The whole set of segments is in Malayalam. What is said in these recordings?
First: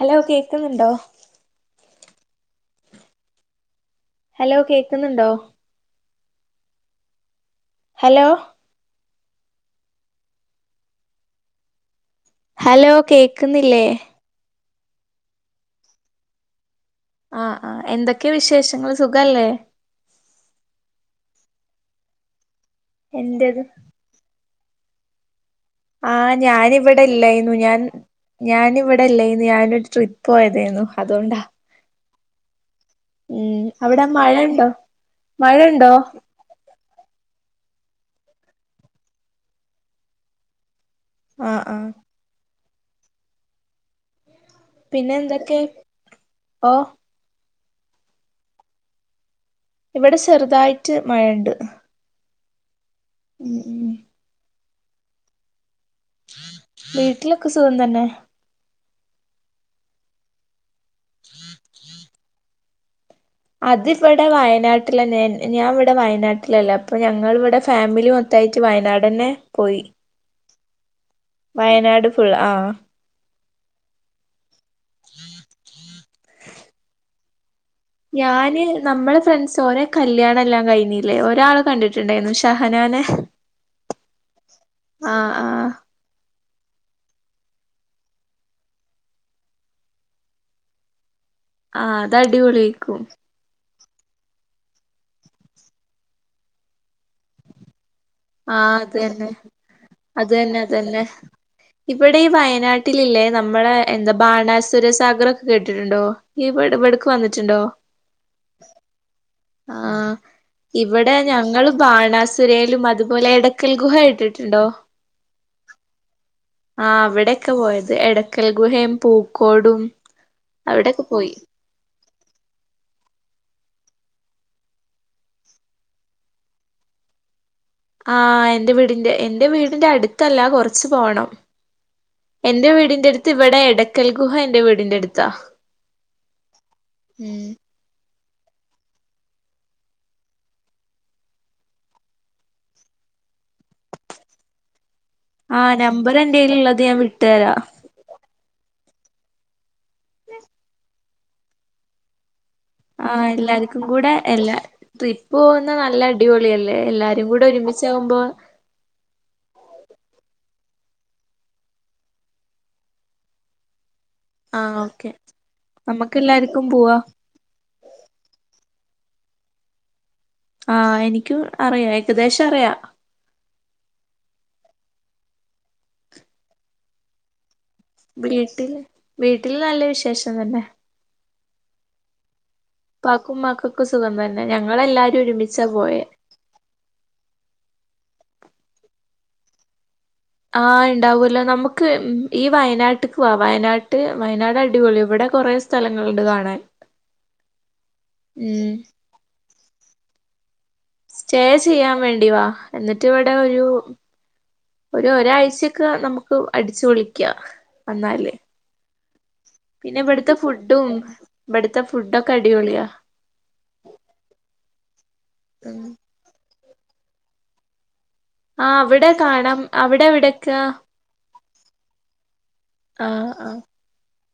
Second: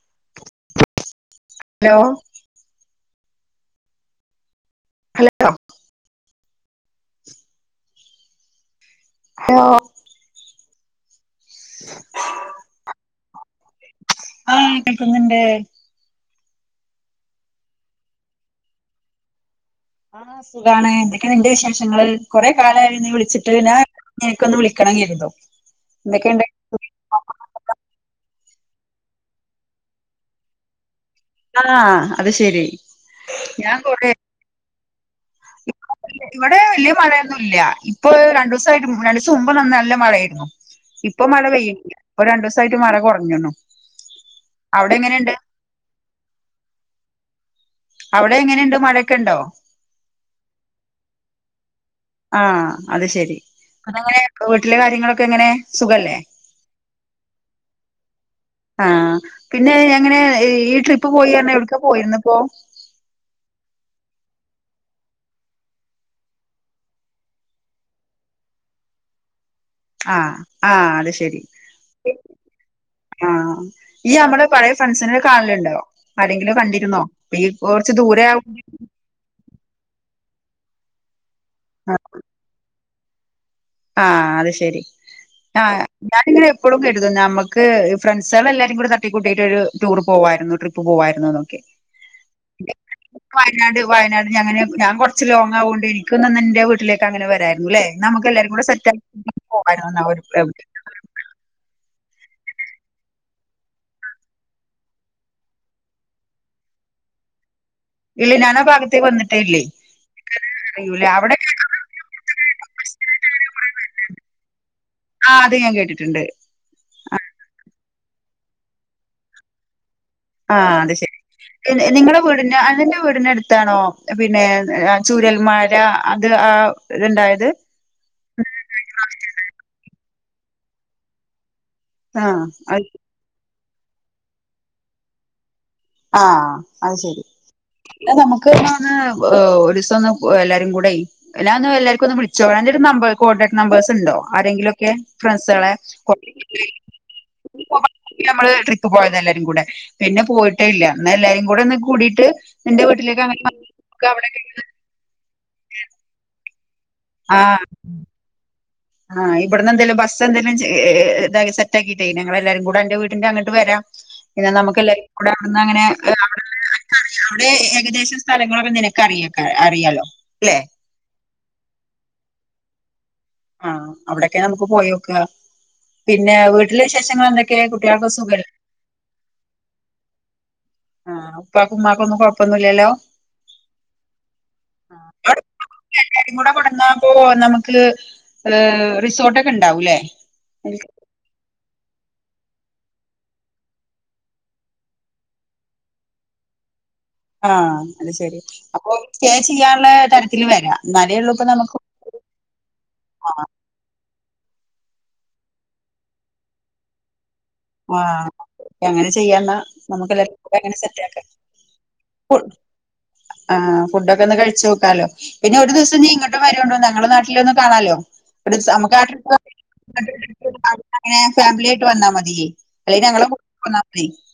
ഹലോ കേക്കുന്നുണ്ടോ ഹലോ ഹലോ കേക്കുന്നുണ്ടോ ഹലോ ഹലോ ഹലോ കേക്ക്ന്നില്ലേ ആഹ് കേക്കുന്നുണ്ട് ആഹ് ആഹ് എന്തൊക്കെ വിശേഷങ്ങൾ സുഖല്ലേ ആഹ് സുഖാണ് എന്തൊക്കെ നിന്റെ വിശേഷങ്ങള് കൊറേ കാലായല്ലോ നീ വിളിച്ചിട്ട് എന്റത് ഞാൻ നിനക്കൊന്ന് വിളിക്കണം കര്തും ആഹ് ഞാന് ഇവിടെല്ലേയ്ന്നു ഞാൻ ഞാന് വിടെ ഇല്ലേയ്ന്നു ഞാനൊരു ട്രിപ്പ് പോയതായിരുന്നു അതോണ്ടാ ആഹ് അത് ശെരി ഉം ഞാൻ അവിടെ കൊറേ മഴണ്ടോ മഴണ്ടോ ഇവിടെ വല്ല്യ മഴയൊന്നും ഇല്ല ഇപ്പൊ രണ്ടൂസായിട്ട് [unintelligible] രണ്ടൂസം മുമ്പ് നല്ല മഴയായിരുന്നു ഇപ്പ് ഇപ്പൊ മഴ ആഹ് ആഹ് പെയ്യയില്ല ഒരു രണ്ടൂസായിട്ട് മഴ കൊറഞ്ഞണ്ണു പിന്നെ എന്തൊക്കെ ഓഹ് അവിടെ എങ്ങനെണ്ട് മഴൊക്കെണ്ടോ ഇവിടെ ചെറുതായിട്ട് മഴണ്ട് ആഹ് അത്ശരി അതങ്ങനെ വീട്ടിലെ കാര്യങ്ങളൊക്കെ എങ്ങനെ സുഖല്ലേ വീട്ടിലൊക്കെ സുഖം തന്നെ ആഹ് പിന്നെ എങ്ങനെ ഈ ട്രിപ്പ് പോയിറഞ്ഞ് എവിട്ക്കാ പോയീര്ന്നപ്പോ ഇപ്പോ അതിവിടെ വയനാട്ടിലന്നെ ഞാൻ ഇവിടെ വയനാട്ടിലല്ലേ അപ്പൊ ഞങ്ങൾവിടെ ഫാമിലി മൊ ത്തായിട്ട് വയനാടന്നെ പോയി ആഹ് ആഹ് അത് ശരി വയനാട് ഫുൾ ആഹ് ആഹ് ഇയ്യ് അമ്മളെ പഴേ ഫ്രണ്ട്സിനനേ കാണല്ണ്ടോ ആരെങ്കിലും കണ്ടിരുന്നോ പ ഈ കൊർച്ച് ദൂ ഞാന് നമ്മളഫ്രണ്ട്സ് ഓരെ കല്ല്യാണല്ലാം കഴിഞ്ഞീല്ലേ ഒരാളെ കണ്ടിട്ടുണ്ടായിരുന്നു ഷഹനാനെ ആഹ് അത് ശരി ആഹ് ഞാന്ങ്ങനെ എപ്പളും കരുതും ഞമ്മക്ക് ഫ്രണ്ട്സാളെല്ലാരും കൂടെ തട്ടിക്കൂട്ടിയിട്ട് ഒരു ടൂറ് പോവായിരുന്നു ട്രിപ്പ് പ്പ് പോവായിരുന്നൂന്ന് ആഹ് അത് അടിപൊളിയിക്കും വയനാട് വയനാട് ഞങ്ങനെ ഞാൻ കൊർച്ച് ലോങ്ങാവോണ്ട് എനിക്കുന്നന്റെ വീട്ടിലേക്കങ്ങനെ വരേര്ന്നുല്ലേ ന്നാ നമ്മക്കെല്ലാ [unintelligible] ആഹ് സെറ്റായി പോവായിരുന്നുന്നാ [unintelligible] പിന്നെ ഇവിടെ ഈ വയനാട്ടിലില്ലേ നമ്മളെ എന്താ ബാണാസുര സാഗർ ഒക്കെ കേട്ടിട്ടുണ്ടോ ഇവിടെ ഇവട്ക്ക് വന്നിട്ടുണ്ടോ ഇല്ല ഞാനാ ഭാഗത്തേക്ക് വന്നിട്ടേ ഇല്ലേയ് ഇവടെ ഞങ്ങള് ബാണാസുരേലും അതുപോൽ ല്ല എടക്കൽ ഗുഹ കേട്ടിട്ടുണ്ടോ ആഹ് അത് ഞാൻ കേട്ടിട്ടുണ്ട് ആഹ് വിടൊക്കെ പോയത് എടക്കൽഗുഹയും പൂക്കോടും ആഹ് അത് അവിടെക്കെ ശരി പോയി നി നിങ്ങടെ വീടിന് അനന്റെ വീടിന അടുത്താണോ പിന്നെ ആഹ് ചൂരൽമാര അത് ആ ത് ണ്ടായത് ആഹ് എന്റെ വീടിന്റ എന്റെ വീടിന്റെ അടുത്തല്ല കൊറച്ച് പോണം ആഹ് എന്റെ അത് വീടിന്റെ അടുത്ത് ഇവിടെ എടയ്ക്കൽ ഗുഹ എന്റെ വീടിന്റെ അടുത്താ. ആഹ് അത് ശരി ഉം ഇ നമുക്ക്ന്ന് ഒരു ദിവസം ഒന്ന് എല്ലാരും കൂടെയ് എല്ലാ ഒന്ന് എല്ലാവർക്കും ഒന്ന് വിളിച്ചോ എന്റെ ഒരു നമ്പർ കോണ്ടാട് നമ്പേഴ്സ് ഉണ്ടോ ആരെങ്കിലുംക്കെ. ഫ്രണ്ട്സാളെ ആഹ് നമ്പർ എന്റെലുള്ളത് ഞാൻ വിട്ടുതരാം നമ്മള് ട്രിപ്പ് പോയത എല്ലാരും കൂടെ പിന്നെ പോയിട്ടേ ഇല്ല എന്ന എല്ലാരും കൂടെ ഒന്ന് കൂടിയിട്ട് ഇന്റെ വീട്ടിലേക്ക് അങ്ങനെ [unintelligible] നമുക്കവടൊക്കെ അങ്ങനെ ട്രിപ്പ്പോ പോവ്ന്ന നല്ല അടിപൊളിയല്ലേ എല്ലാരും കൂടെ ആഹ് ഒരുമിച്ചകുമ്പോ ആഹ് ഇബട്ന്ന് എന്തേലും ബസ് എന്തേലും ഏ ഏ ഇത സെറ്റക്കിയിട്ടേ ഞങ്ങളെല്ലാരും കൂടെ അന്റെ വീടിന്റെ അങ്ങോട്ട് വരാം [inaudible] പിന്നെ നമുക്ക് എല്ലാവരും ഓക്കെ കൂടെ അവിടീന്നങ്ങനെ നമുക്ക് എല്ലാർക്കും പോവാ [inaudible] ഇവിടെ ഏകദേശം സ്ഥലങ്ങളൊക്കെ നിനക്ക് അറിയ അറിയാലോ ല്ലെ? ആഹ് എനിക്കും അറിയാം ഏകദേശം അറിയാം ആഹ് അവിടെക്കെ നമുക്ക് പോയേക്കാ പിന്നെ വീട്ടിലെ വിശേഷങ്ങള് എന്ത ക്കെ കുട്ടിയ വീട്ടില് വീട്ടില് നല്ല വിശേഷം തന്നെ. ആഹ് ഉപ്പാക്ക് ഉമ്മാക്കൊന്നും കൊഴപ്പൊന്നുല്ലല്ലോ പാക്കും ഉമ്മാക്കൊക്കെ സുഖം തന്നെ ഞങ്ങളെല്ലാരും അവിടെ ഒരുമിച്ചാ പോയേ എല്ലാരും കൂടെ കൊടന്നാപ്പോ നമുക്ക് റിസോർട്ടക്കെ ഇണ്ടാവൂല്ലേ ആഹ് ഇണ്ടാവൂലോ നമുക് ക്ക് ഈ വയനാട്ട്ക്ക് വാ വയനാട്ട് വയനാട് അടിപൊളി ഇവിടെ കുറെ സ്ഥലങ്ങളുണ്ട് കാണാൻ ആഹ് അത് ശെരി ഉം അപ്പൊ സ്റ്റേ ചെയ്യാനുള്ള തരത്തിൽ വരാ. സ്റ്റേ ചെയ്യാൻ വേണ്ടി വാ എന്നിട്ട് ഇവിടെ ഒരു ഒരു ഒരാഴ്ചൊക്കെ നമുക്ക് അടിച്ചു പൊളിക്കാ ആഹ് വന്നാല് അങ്ങനെ ചെയ്യാന്നാ പിന്നെ നമുക്ക് ഇവിടുത്തെ എല്ലാർക്കും കൂടെ അങ്ങനെ ഫുഡും സെറ്റ് ആക്കാം ഇവിടുത്തെ ഫുഡൊക്കെ ഫു അടിപൊളിയാ ആഹ് ഫുഡൊക്ക ഒന്ന് കഴിച്ചു നോക്കാലോ പിന്നെ ഒരു ദിവസം നീ ഇങ്ങട്ട്‌ വരോണ്ട് ഞങ്ങളെ നാട്ടിലൊന്നും കാണാലോ ഇവി ആഹ് നമുക്ക് അവിടെ കാണാം അവിടെ എവിടെക്കാ ഫാമിലിയ ആയിട്ട് വന്നാൽ മതിയേ അല്ലെ ഞങ്ങള് ആഹ് ആഹ് [inaudible]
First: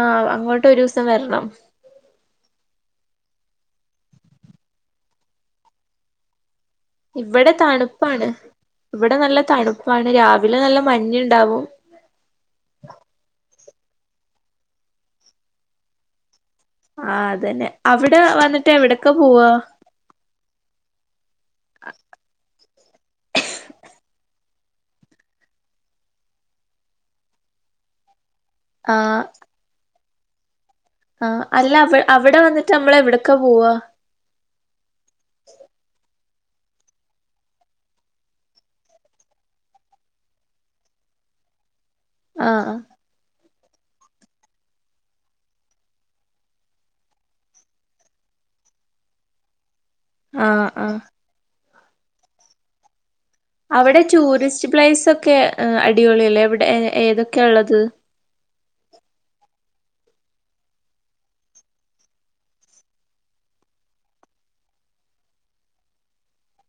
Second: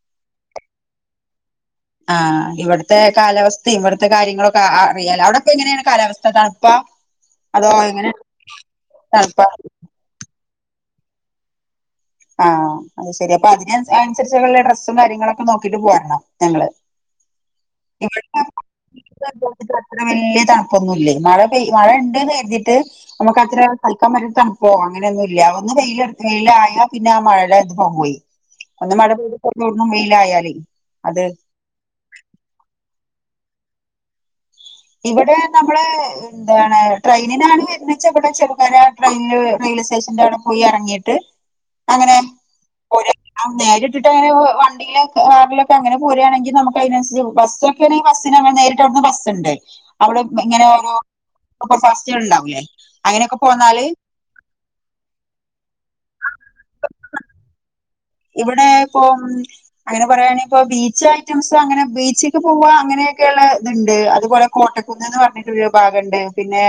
ആഹ് അങ്ങോട്ട് ഒരു ദിവസം വരണം ആഹ് ഇവിടുത്തെ കാലാവസ്ഥ ഇവിടുത്തെ കാര്യങ്ങളൊക്കെ അറിയാല അവിടെപ്പ എങ്ങനെയാണ് കാലാവസ്ഥ തണുപ്പ ഇവിടെ തണുപ്പാണ് ഇവിടെ നല്ല തണുപ്പാ തണുപ്പാണ് രാവിലെ നല്ല മഞ്ഞുണ്ടാവും ആഹ് അത് ശെരി അപ്പൊ അതിനന് അനുസരിച്ചള്ള ഡ്രസ്സും കാര്യങ്ങളൊക്കെ നോക്കിട്ട് പോരണം ഞങ്ങള് ആഹ് അതന്നെ അവിടെ ഇവിടെ വന്നിട്ട് അവിടൊക്കെ പോവാ ഇത് അത്ര വലിയ തണുപ്പൊന്നുല്ല മഴ പെയ മഴ ഇണ്ട്ന്ന് കരിതീട്ട് നമുക്ക് അത്ര കളിക്കാൻ വറ്റ തണുപ്പോ അങ്ങനെയൊന്നും ഇല്ല ഒന്ന് വെയില വെയിലായ പിന്നെ ആ മഴക്കെ പോയ് പോയി ഒന്ന് മഴ ആഹ് പെയതോ വെയിലായാലേ അത് ആ അല്ല അവിടെ വന്നിട്ട് നമ്മള് എവിടേക്കാ പോവാ ഇവിടെ നമ്മള് എന്താണ് ട്രെയിനാണ് വര്ണേച്ച അവിടെ ചെറുകാരെ ട്രെയിനിൽ റെയിൽവേ സ്റ്റേഷന്റെ അവിടെ പോയി ഇറങ്ങിയിട്ട് അങ്ങനെ ആഹ് ആഹ് പോരാ നേരിട്ടിട്ട് വണ്ടി പിന്നെ കാറിലൊക്കെ അങ്ങനെ പോരാണെങ്കി നമുക്ക് അയ്നൻസരിച്ച് ബസ്സൊക്കെ ആണേ ബസ്സ്ന് നേരിട്ടവ്ട്ന്ന് ബസ്സ്ണ്ട്. അവിടെ ഇപ് ഇങ്ങനെ ആഹ് ഓരോ ആഹ് സൂപ്പർ ഫാസ്റ്റേള് ഇണ്ടാവൂല്ലേ അങ്ങനെയൊക്കെ പോന്നാല് അവിടെ ടൂറിസ്റ്റ് പ്ലേസ് ഒക്കെ ആഹ് അടിപൊളി അല്ലേ അവിടെ ഏതൊക്കെ ഇള്ളത്? ഇവിടെ ഇപ്പൊം അങ്ങനെ പറയാണെങ്കിപ്പൊ ബീച്ച് ഐറ്റംസ് അങ്ങനെ ബീച്ചിക്ക് പോവാ അങ്ങനെയെക്കെ യൊള്ള ഇത്ണ്ട് അതുപോലെ കോട്ടക്കുന്ന്ന്ന് പറഞ്ഞിട്ട് ഒരു ഭാഗണ്ട് പിന്നെ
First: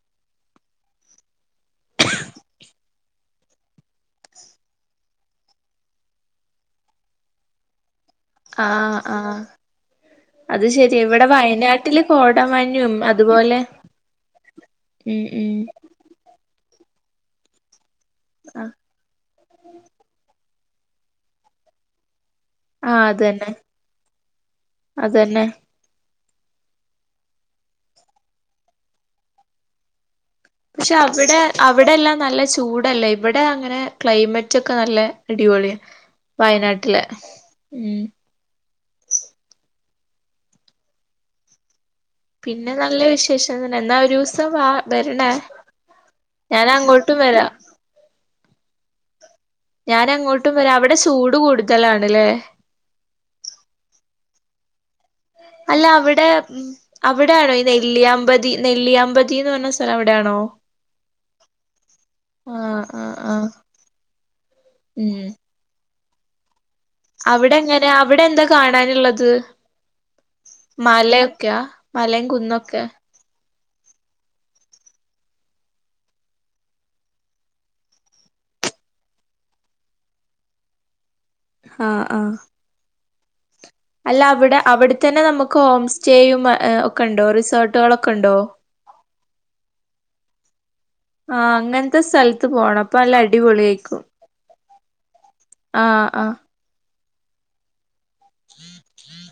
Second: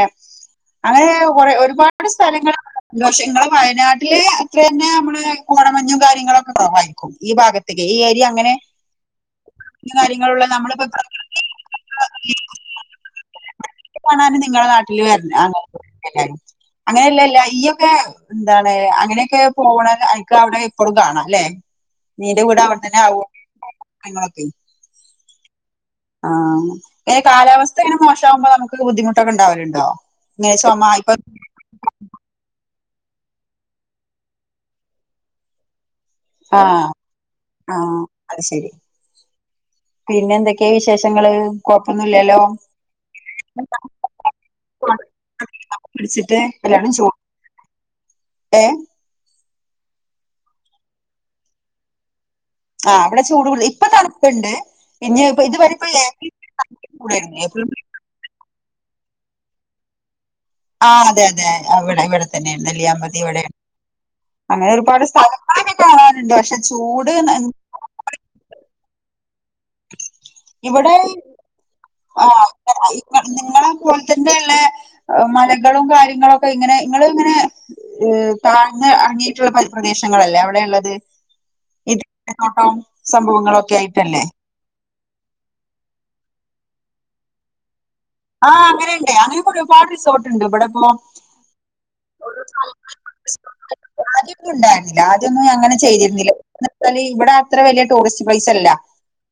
അങ്ങെ കൊറേ ഒരുപാട് സ്ഥലങ്ങള് ണ്ട് പക്ഷെ ഇങ്ങളെ വയനാട്ടില് പിന്നെ ഞമ്മളെ കോടമഞ്ഞും കാര്യങ്ങളൊക്കെ കൊറവായിരിക്കും ഈ ഭാഗത്ത്ക്കേ ഈ ഏരിയ ആഹ് ആഹ്. പല കാര്യങ്ങളുള്ള അത് നമ്മളിപ്പോ ശരിയാ. ഇവിടെ വയനാട്ടില് പ്രകൃതി കോടമഞ്ഞും അതുപോലെ ക്കെ കാണാന് നിങ്ങളെ നാട്ടില് ഉം വര് ഉം [unintelligible] എല്ലാരും. അങ്ങനെല്ല ല്ല ഇയ്യൊക്കെ ആഹ് എന്താണ് അങ്ങനെയൊക്കെ പോവ്ണെ അയ്ക്കാവ്ണത് എപ്പളും കാണാ ല്ലെ? നിന്റെ വീട് അവിടെത്തന്നെ ആഹ് ആവോണ്ട് അതന്നെ [unintelligible] ളൊക്കെ. അതന്നെ. ആഹ്. ഏഹ് ഇങ്ങനെ കാലാവസ്ഥ ഇങ്ങനെ മോശാവുമ്പോ നമുക്ക് ബുദ്ധിമുട്ടൊക്കെ ഇണ്ടാവല്ണ്ടോ? പക്ഷെ അവിടെ അവിടെല്ലാം നല്ല ചൂടല്ലേ? ഇവിടെ അങ്ങനെ ക്ലൈമറ്റൊക്കെ നല്ല അടിപൊളിയാ. ആ വയനാട്ടിലെ ആ ഉം അത് ശരി. പിന്നെ എന്തെക്കെ വിശേഷങ്ങള്? കൊഴപ്പൊന്നുല്ലല്ലോ? പിന്നെ നല്ല വിശേഷം തന്നെ. എന്നാ ഒരൂസം വാ വരണേ. പിടിച്ചിട്ട് ഞാനങ്ങോട്ടും വരാം. ഏഹ് ഞാനങ്ങോട്ടും വരാ. അവിടെ ചൂട് കൂടുതലാണ്ല്ലേ? ആഹ് ഇവ്ടെ ചൂട് കൂട്തലാ. ഇപ്പ തണുപ്പ്ണ്ട്. പിന്നെ ഇപ്പൊ അല്ല അവിടെ ഉം ചൂടായിരുന്നു അവിടെയാണോ ഈ ഏപ്രിൽ നെല്ലിയാമ്പതി? നെല്ലിയാമ്പതീന്ന് പർഞ്ഞ സ്ഥലം അവിടേണോ? ആഹ് അതെ അതെ അവിടെ ഇവിടെ തന്നെണ് ആഹ് നെല്ലിയാമ്പതി ഇവിടേ. ആഹ് അങ്ങനെ ഒരുപാട് സ്ഥലം ഇപ്പൊന്നെ കാണാറുണ്ട് പക്ഷേ അവിടെങ്ങനാ അവിടെ എന്താ കാണാന്ള്ളത്? ഇവിടെ മലയൊക്കെയാ? മലയും കുന്നൊക്കെ. വ നിങ്ങളെ പോലത്തന്നെള്ള ആഹ് മലകളും കാര്യങ്ങളൊക്കെ ഇങ്ങനെ ഇങ്ങള് ഇങ്ങനെ ഏഹ് താഴ്ന്ന് എറങ്ങിയിട്ടുള്ള പരി പ്രദേശങ്ങളല്ലേ അവിടെ ഇള്ളത്? ആഹ് [unintelligible] ആഹ് ങ്ങോട്ടൊ സംഭവങ്ങളൊക്കേയി അല്ല അവിടെ അവിടെത്തന്നെ നമുക്ക് ഹോം സ്റ്റേയും ഏഹ് ഒക്കെണ്ടോ റിസോർട്ടുകളൊക്കെണ്ടോ? ആഹ് അങ്ങനെ ഇണ്ടേ. അങ്ങനെക്കൊരുപാട് റിസോർട്ട്ണ്ട് ഇബടെപ്പോ. ആഹ് അങ്ങൻത്തെ സ്ഥൽ [unintelligible] ആദ്യൊന്നും ഇണ്ടായിന്നില്ല. ആദ്യൊന്നും അങ്ങനെ ആഹ് ചെയ്തിരുന്നില്ല. ആഹ് എന്ന് വച്ചാല് ഇവിടെ അത്ര വലിയ ടൂറിസ്റ്റ് പ്ലേസല്ല.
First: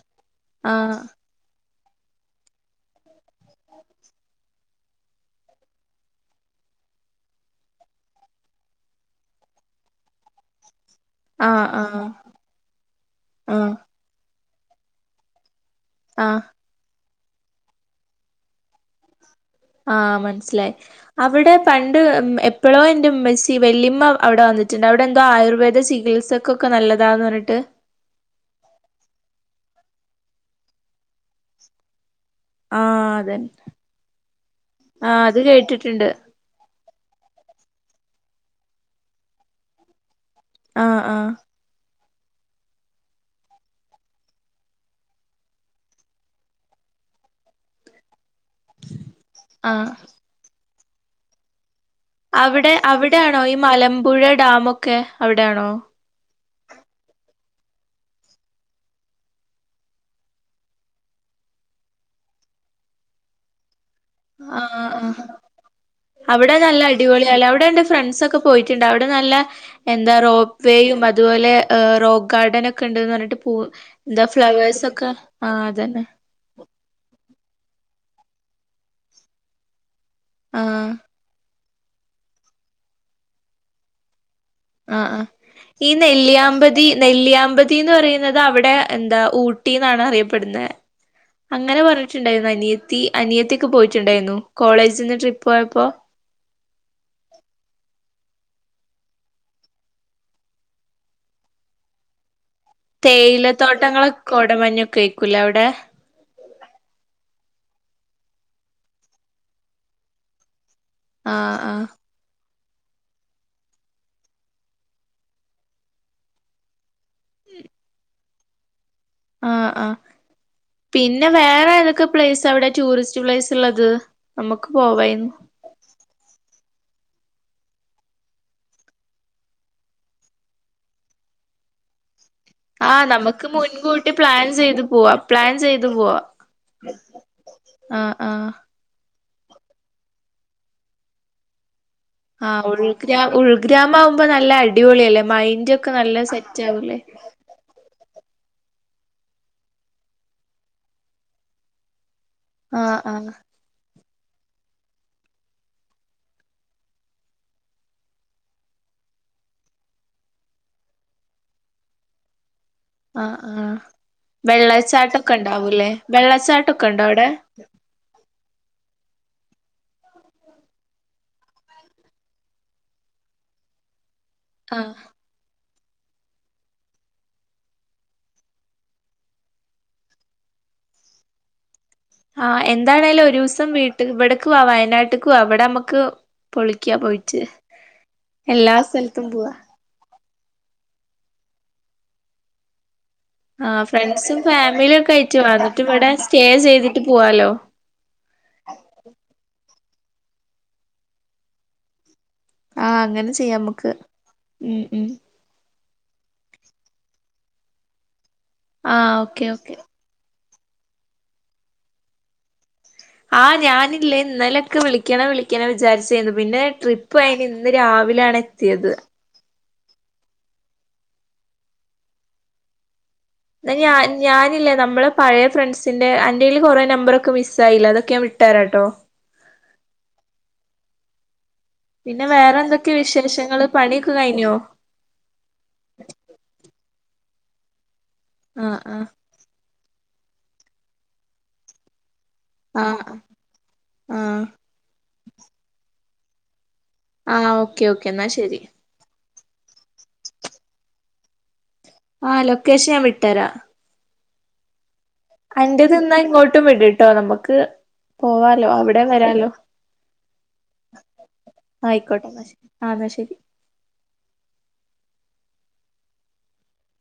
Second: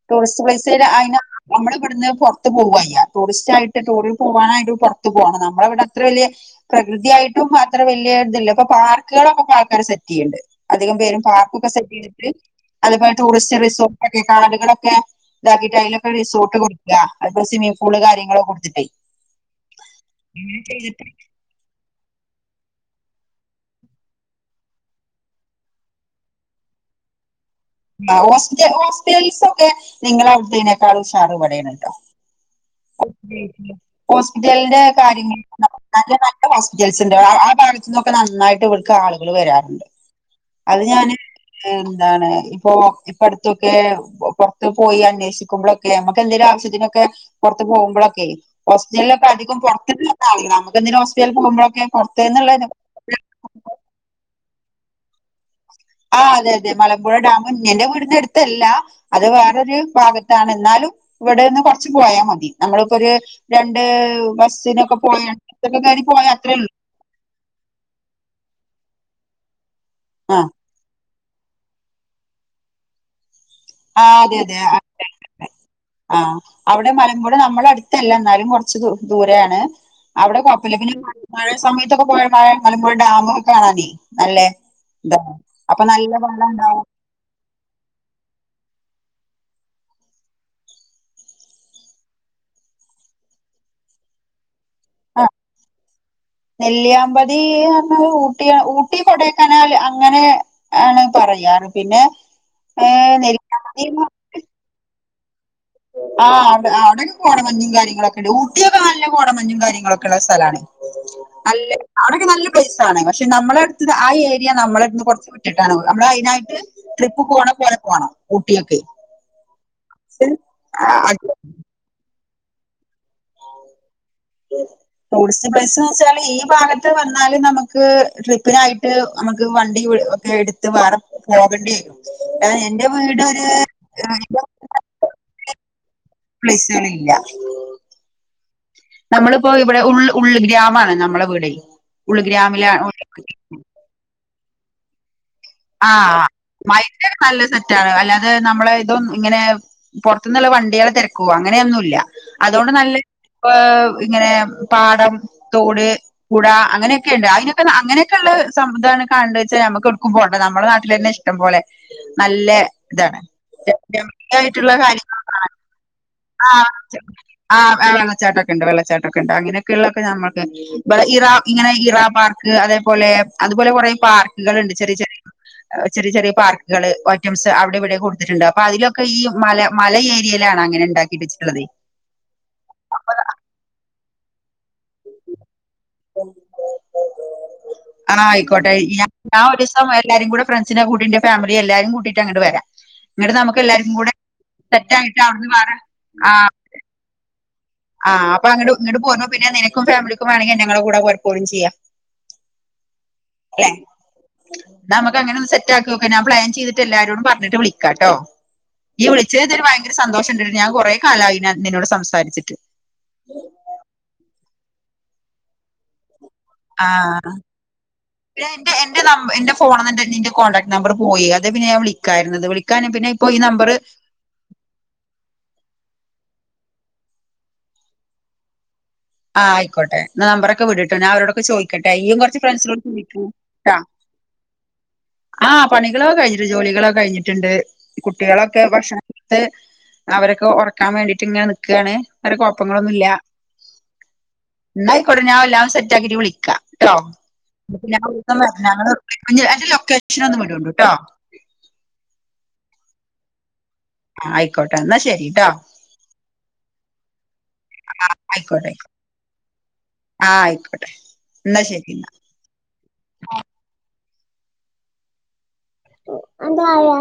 ടൂറിസ്റ്റ് പ്ലേസില് ആഹ് അയിന് നമ്മളിവിട്ന്ന് പൊർത്ത് പോവാ യ്യ. ടൂറിസ്റ്റായിട്ട് ടൂറിൽ പോവാനായിട്ടും പൊർത്തു പോണം. നമ്മളെവടെ അത്ര വലിയ പ്രകൃതിയായിട്ടും അത്ര വല്ല്യ ഇതില്ല. ഇപ്പൊ പാർക്കുകളൊക്കെപ്പൊ ആൾക്കാര് സെറ്റ്യ്യ്ണ്ട്. അധികം പേരും ആഹ് പാർക്കൊക്കെ ആഹ് സെറ്റയ്തിട്ട് അതേപോലെ ടൂറിസ്റ്റ് ആഹ് റിസോർട്ട് ഒക്കെ കാടുകളൊക്കെ ഇതാക്കിട്ടായാലും ക്കെ ആഹ് റിസോർട്ട് കൊടുക്കാ അതിപ്പോ സ്വിമ്മിംഗ് പൂള് കാര്യങ്ങളൊക്കെ കൊടുത്തിട്ടേ. ആഹ് അങ്ങനെ മൻസിലായി. ചെയ്തിട്ട് അവിടെ പണ്ട് ഉം എപ്പളോ എൻ്റെമ്മച്ചി വെല്ലിമ്മ അവിടെ വന്നിട്ട്ണ്ട്. അവിടെന്തോ ആയുർവേദ ചികിത്സ ക്കൊക്കെ നല്ലതാന്ന് പർഞ്ഞിട്ട്. ആഹ് ഹോസ്പിറ്റൽ ഹോസ്പിറ്റൽസൊക്കെ നിങ്ങളവിടുത്തേനേക്കാളും ഉഷാറ് ഇവടേണ് ട്ടോ. ആഹ് അതന്നെ [unintelligible] ഹോസ്പിറ്റൽന്റെ ആഹ് അത് കാര്യങ്ങൾക്കും [unintelligible] നല്ല കേട്ടിട്ടുണ്ട് [unintelligible] നല്ല ഹോസ്പിറ്റൽസ്ണ്ട്. ആ ആ ഭാഗത്ത്ന്നൊക്കെ നന്നായിട്ട് ഇവട്ക്ക് ആളുകള് വരാറ്ണ്ട്. അത് ആഹ് ഞാന് ആഹ് എന്താണ് ഇപ്പോ. ഇപ്പ അടുത്തൊക്കെ പൊർത്ത് പോയി അന്വേഷിക്കുമ്പൊളൊക്കെ നമുക്ക് എന്തെങ്കിലും ആവശ്യത്തിനൊക്കെ പോർത്ത് പോവുമ്പളൊക്കെ ഹോസ്പിറ്റൽലൊക്കെ അധികും ആഹ് പൊർത്ത് [unintelligible] ല്ലാത്ത ആള്കളാ നമുക്ക് എന്തിന് ഹോസ്പിറ്റൽന്ന് പോവുമ്പളൊക്കെ പൊർ അവിടെ അവിടെയാണോ ഈ മലമ്പുഴ ഡാമൊക്കെ അവിടെയാണോ? ആഹ് അതെ അതെ മലമ്പുഴ ഡാമും എന്റെ വീടിന്റെ അടുത്തല്ല അത് വേറൊരു ഭാഗത്താണ് എന്നാലും ഇവിടെന്ന് കൊറച്ച് പോയാ മതി നമ്മളിപ്പോ ഒരു രണ്ട് ആഹ് ബസ്സിനൊക്കെ ആഹ് പോയക്കെ കയറി അവിടെ പോയാത്രേ ഉള്ളൂ നല്ല അടിപൊളിയാല്ലേ അവിടെ എന്റെ ഫ്രണ്ട്സ് ഒക്കെ പോയിട്ടുണ്ട് അവിടെ നല്ല എന്താ ആ റോപ്പ് വേയും അതുപോലെ റോക്ക് ഗാർഡൻ ഒക്കെ ഒണ്ടന്ന് പറഞ്ഞിട്ട് ഉവ്വ് ആ എന്താ അതെ അതെ ആ ഫ്ലവേഴ്സ് ഒക്കെ ആഹ് അതന്നെ ആ. അവിടെ മലമ്പുഴ നമ്മടെ അടുത്തല്ല എന്നാലും കൊറച്ച് ദൂ ദൂരെയാണ് അവിടെ കൊഴപ്പല്ല ആഹ് മഴ സമയത്തൊക്കെ പോയ മഴ മലമ്പുഴ ഡാമ് ഒക്കെ കാണാനേ അല്ലേ ആഹ് ആഹ് ഈ നെല്ലിയാമ്പതി നെല്ലിയാമ്പതി ന്ന് പറയുന്നത് അവിടെ എന്താ ഊട്ടി ന്നാണ് അറിയപ്പെടുന്നെ അങ്ങനെ പറഞ്ഞിട്ടുണ്ടായിരുന്നു അനിയത്തി അനിയത്തിക്കെ പോയിട്ടുണ്ടായിരുന്നു കോളേജിന്ന് ട്രിപ്പ് പോയപ്പോ നെല്ലിയാമ്പതിന്നു പർഞാല് ഊട്ടിയ ഊട്ടി കൊടെക്കനാൽ അങ്ങനെ ആണ് പറയാറ് പിന്നെ ഏഹ് തേയില നെല്ലിയാമ്പതി തോട്ടങ്ങളൊ കൊടമഞ്ഞൊക്കെ ആയികുംലെ അവിടെ ആഹ് അവിടെ അവിടെ കോടമഞ്ഞും കാര്യങ്ങളൊക്കെ ഉണ്ട് ഊട്ടിയൊക്കെ നല്ല കോടമഞ്ഞും കാര്യങ്ങളൊക്കെ ഒള്ള സ്ഥലാണ് ആഹ് അല്ലെ ആഹ് അതോക്കെ നല്ല പ്ലേസ് ആണ് പക്ഷെ നമ്മള അടുത്ത് ആ ഏരിയ നമ്മളെടുന്ന് കൊറച്ച് വിട്ടിട്ടാണ് നമ്മൾ അയിനായിട്ട് ട്രിപ്പ് പോണ പോലെ പോകണം ഊട്ടിയൊക്കെ ആഹ് ആഹ് പിന്നെ വേറെ ഏതൊക്കെ പ്ലേസ് അവിടെ ടൂറിസ്റ്റ് പ്ലേസ് ള്ളത് നമുക്ക് പോവായിരുന്നു പക്ഷേ ബസ്ന്ന് വച്ചാല് ഈ ഭാഗത്ത് വന്നാല് നമുക്ക് ട്രിപ്പിനായിട്ട് നമുക്ക് വണ്ടി ഒ ഒക്കെ എടു ട്ട് വേറെ പോകേണ്ടിവരും ആഹ് നമുക്ക് മുൻകൂട്ടി പ്ലാൻ ചെയ്തു പൂവാ പ്ലാൻ ചെയ്തു പൂവാ പ്ലേയ്സ്ണ്ല്ല. ആഹ് ആഹ്. നമ്മളിപ്പോ ഇവിടെ ഉൾ ഉൾഗ്രാമാണ് നമ്മള്ളെ വീടേയ് ഉൾഗ്രാമിലാ [unintelligible] ഗ്രാമാവുമ്പോനല്ല അടിപൊളിയല്ലേ മൈയ് ആഹ് മൈൻഡ് ക്കെ നല്ല [unintelligible] റ്റാണ് അല്ലാതെ നമ്മള് ഇതൊന്ന് ഇങ്ങനെ പൊർത്ത്ന്ന്ള്ള വണ്ടിയാളെ തെരക്കുംവഅങ്ങനെയൊന്നുല്ല. അതോണ്ട് നല്ല ആഹ് ആഹ് ഇപ്പൊ ഇങ്ങനെ പാടം തോട്, പുഴ അങ്ങനെയെക്കെയ്ണ്ട് അയ്നൊക്കെ അങ്ങനെയെക്ക്ള്ള് സംവിധാനം കണ്ടെച് നമ്മക് എട്ക്കും പോ ണ്ട നമ്മളെ നാട്ടിലെന്നെ ഇഷ്ടം പോലെ നല്ല താണ് [unintelligible] യിട്ട കാര്യങ്ങ ക്കെ ണ്ടാവുല്ലേ ആഹ് ച്ചാ ആഹ് വെള്ളച്ചാട്ടൊക്കെണ്ട് വെള്ളച്ചാട്ടൊക്കെയ്ണ്ട് അങ്ങനെയെക്കെള്ളക്കെ നമ്മൾക്ക് [unintelligible] ബടെ ഇറ ഇങ്ങനെ ഇറാ പാർക്ക് അതേപോലെ അതുപോലെ കുറേ പാർക്കുകൾ ഉണ്ട് ചെറ്യേ ചെറ്യേ ചെറിയ ചെറിയ പാർക്കുകള് ഒറ്റംസ് അവിടെ ഇവിടെ കൊടുത്തിട്ടുണ്ട് അപ്പൊ അതിലൊക്കെ ഈ മല മല ഏരിയയിലാണ് അങ്ങനെ ഇണ്ടാ വിഭജ്ച്ച്ട്ട്ള്ളതേ ആഹ് എന്താണേലും ഒരൂസം വീട്ട് ഇവട്ക് വാ വയനാട്ട്ക്ക് വാ വടെഅമ്മ ക്ക് പൊളിക്കാ പോയിറ്റ് എല്ലാ സ്ഥലത്തും പോവാ. ത്തം എല്ലാരിം ക്കൂടെ ഫ്രണ്ട്സിനെ ഒക്കെ കൂട്ടിന്റെ ഫമിലി എല്ലാരിം കൂട്ടിയിട്ട് അങ്ങണ്ട് വെരാ ആഹ് ഫ്രണ്ട്സും സെറ്റ് ഫാമിലി ഒക്കെ ആയിട്ട് ആയിറ്റ് അവിടുന്ന് വാ വേറെ ന്നിട്ട് ഇവിടെ സ്റ്റേ ചെയ്തിട്ട് പോവാലോ. ആഹ് അപ്പൊ അങ്ങണ്ടു ഇങ്ങണ്ട് പോരുമ്പോ പിന്നെ നിനക്കും ഫാമിലിക്കും വേണെങ്കിൽ ഞങ്ങടെ കൂടെ പോരും ചെയ്യാ ആഹ് അങ്ങനെ ചെയ്യാം ഏ നമുക്ക് ഉം ഉം ന്നാമ്മക്ക് അങ്ങനെ ഒന്ന് സെ റ്റാക്കിയോക്കാ ഞാൻ പ്ലാൻ ചെയ്തിട്ട് എല്ലാരോടും പർഞ്ഞിട്ട് വിളിക്കാട്ടോ ഇയ്യ് ആഹ് വിളിച്ച് ഓക്കെ ഏതായാലും ഓക്കെ ഭയങ്കര സന്തോഷയി ട്ട്ണ്ട് ഞാൻ കൊറെ കാലായി ഞാൻ നിന്നോട് സംസാരിച്ചിട്ട് ആഹ് ഞാനില്ലേ ഇന്നലെക്കെ വിളിക്കണം വിളിക്കണം വിചാരിച്ച് റ്റേയ്ന്ന് പിന്നെ ആ ട്രിപ്പ് അയ്ഞ്ഞ് ഇന്ന് രാവിലാണ് പിന്നെ എന്റെ എത്തിയേത് എന്റെ നമ്പ- എന്റെ ഫോണ്ന്ന് ന്റെ നിന്റെ കോൺടാക്ട് നമ്പർ പോയേയ് അതേ പിന്നെ ഞാ വിളിക്കാര്ന്നത് വിളിക്കാന് പിന്നെ ഇപ്പൊ ഈ ന്നാ നമ്പറ് ഞാ ഞാനില്ലേ നമ്മളെ പഴേ ഫ്രണ്ട്സിൻന്റെ അന്റെല് കൊറേ നമ്പറൊക്കെ മിസ്സായില്ലേ അതൊക്കെ ഞാൻ വിട്ടെരാട്ടോ ആഹ് അയ്ക്കോട്ടെ ന്നാ നമ്പറൊക്കെ വിട് ട്ടോ ഞാ അവരോടൊക്കെ ചോയ് ക്കട്ടെ ഇയ്യും പിന്നെ കൊർച്ച് വേറെ ഫ്രണ്ട്സിലോൽക്ക് എന്തൊക്കെ വിളിക്കു വിശേഷങ്ങള് ട്ടാ പണിയൊക്കെ കഴിഞ്ഞോ ആഹ് പണികളൊക്കെ കഴിഞ്ഞിട്ട് ജോലികളൊക്കെ കഴിഞ്ഞിട്ടുണ്ട് കുട്ടികളൊക്കെ ആഹ് ഭക്ഷണം ആഹ് ട്ട് അവരൊക്കെ ഒറക്കാൻ വേണ്ടിട്ട് ഇങ്ങനെ നിക്ക് ആണ് ആഹ് ആഹ് ന്നാ അയ്ക്കോട്ടെ ഞാൻ എല്ലാവും സെറ്റ് ആക്കിട്ട് വിളിക്ക ട്ടോ ആഹ് [unintelligible] ഓക്കെ ഓക്കെ എന്നാ വര്നം ശരി ഞങ്ങള് അന്റെ അന്റെ ലൊക്കേഷൻ ഒന്ന് വ്ടോണ്ടുട്ടോ ആഹ് ലൊക്കേഷൻ ഞാൻ വിട്ടെരാ ആഹ് ആയ്ക്കോട്ടെ ന്നാ ശെ അന്റെത് ന്നാ ഇങ്ങോട്ടും വിട് ട്ടോ നമ്മ്ക്ക് പോവാലോ അവിടെ വരാലോ ആഹ് ആയ്ക്കോട്ടെ ഇന്നാ ശരിന്നാ ആയിക്കോട്ടെ എന്നാ ശരി ആഹ് എന്നാ ശരി എന്താ ആയാ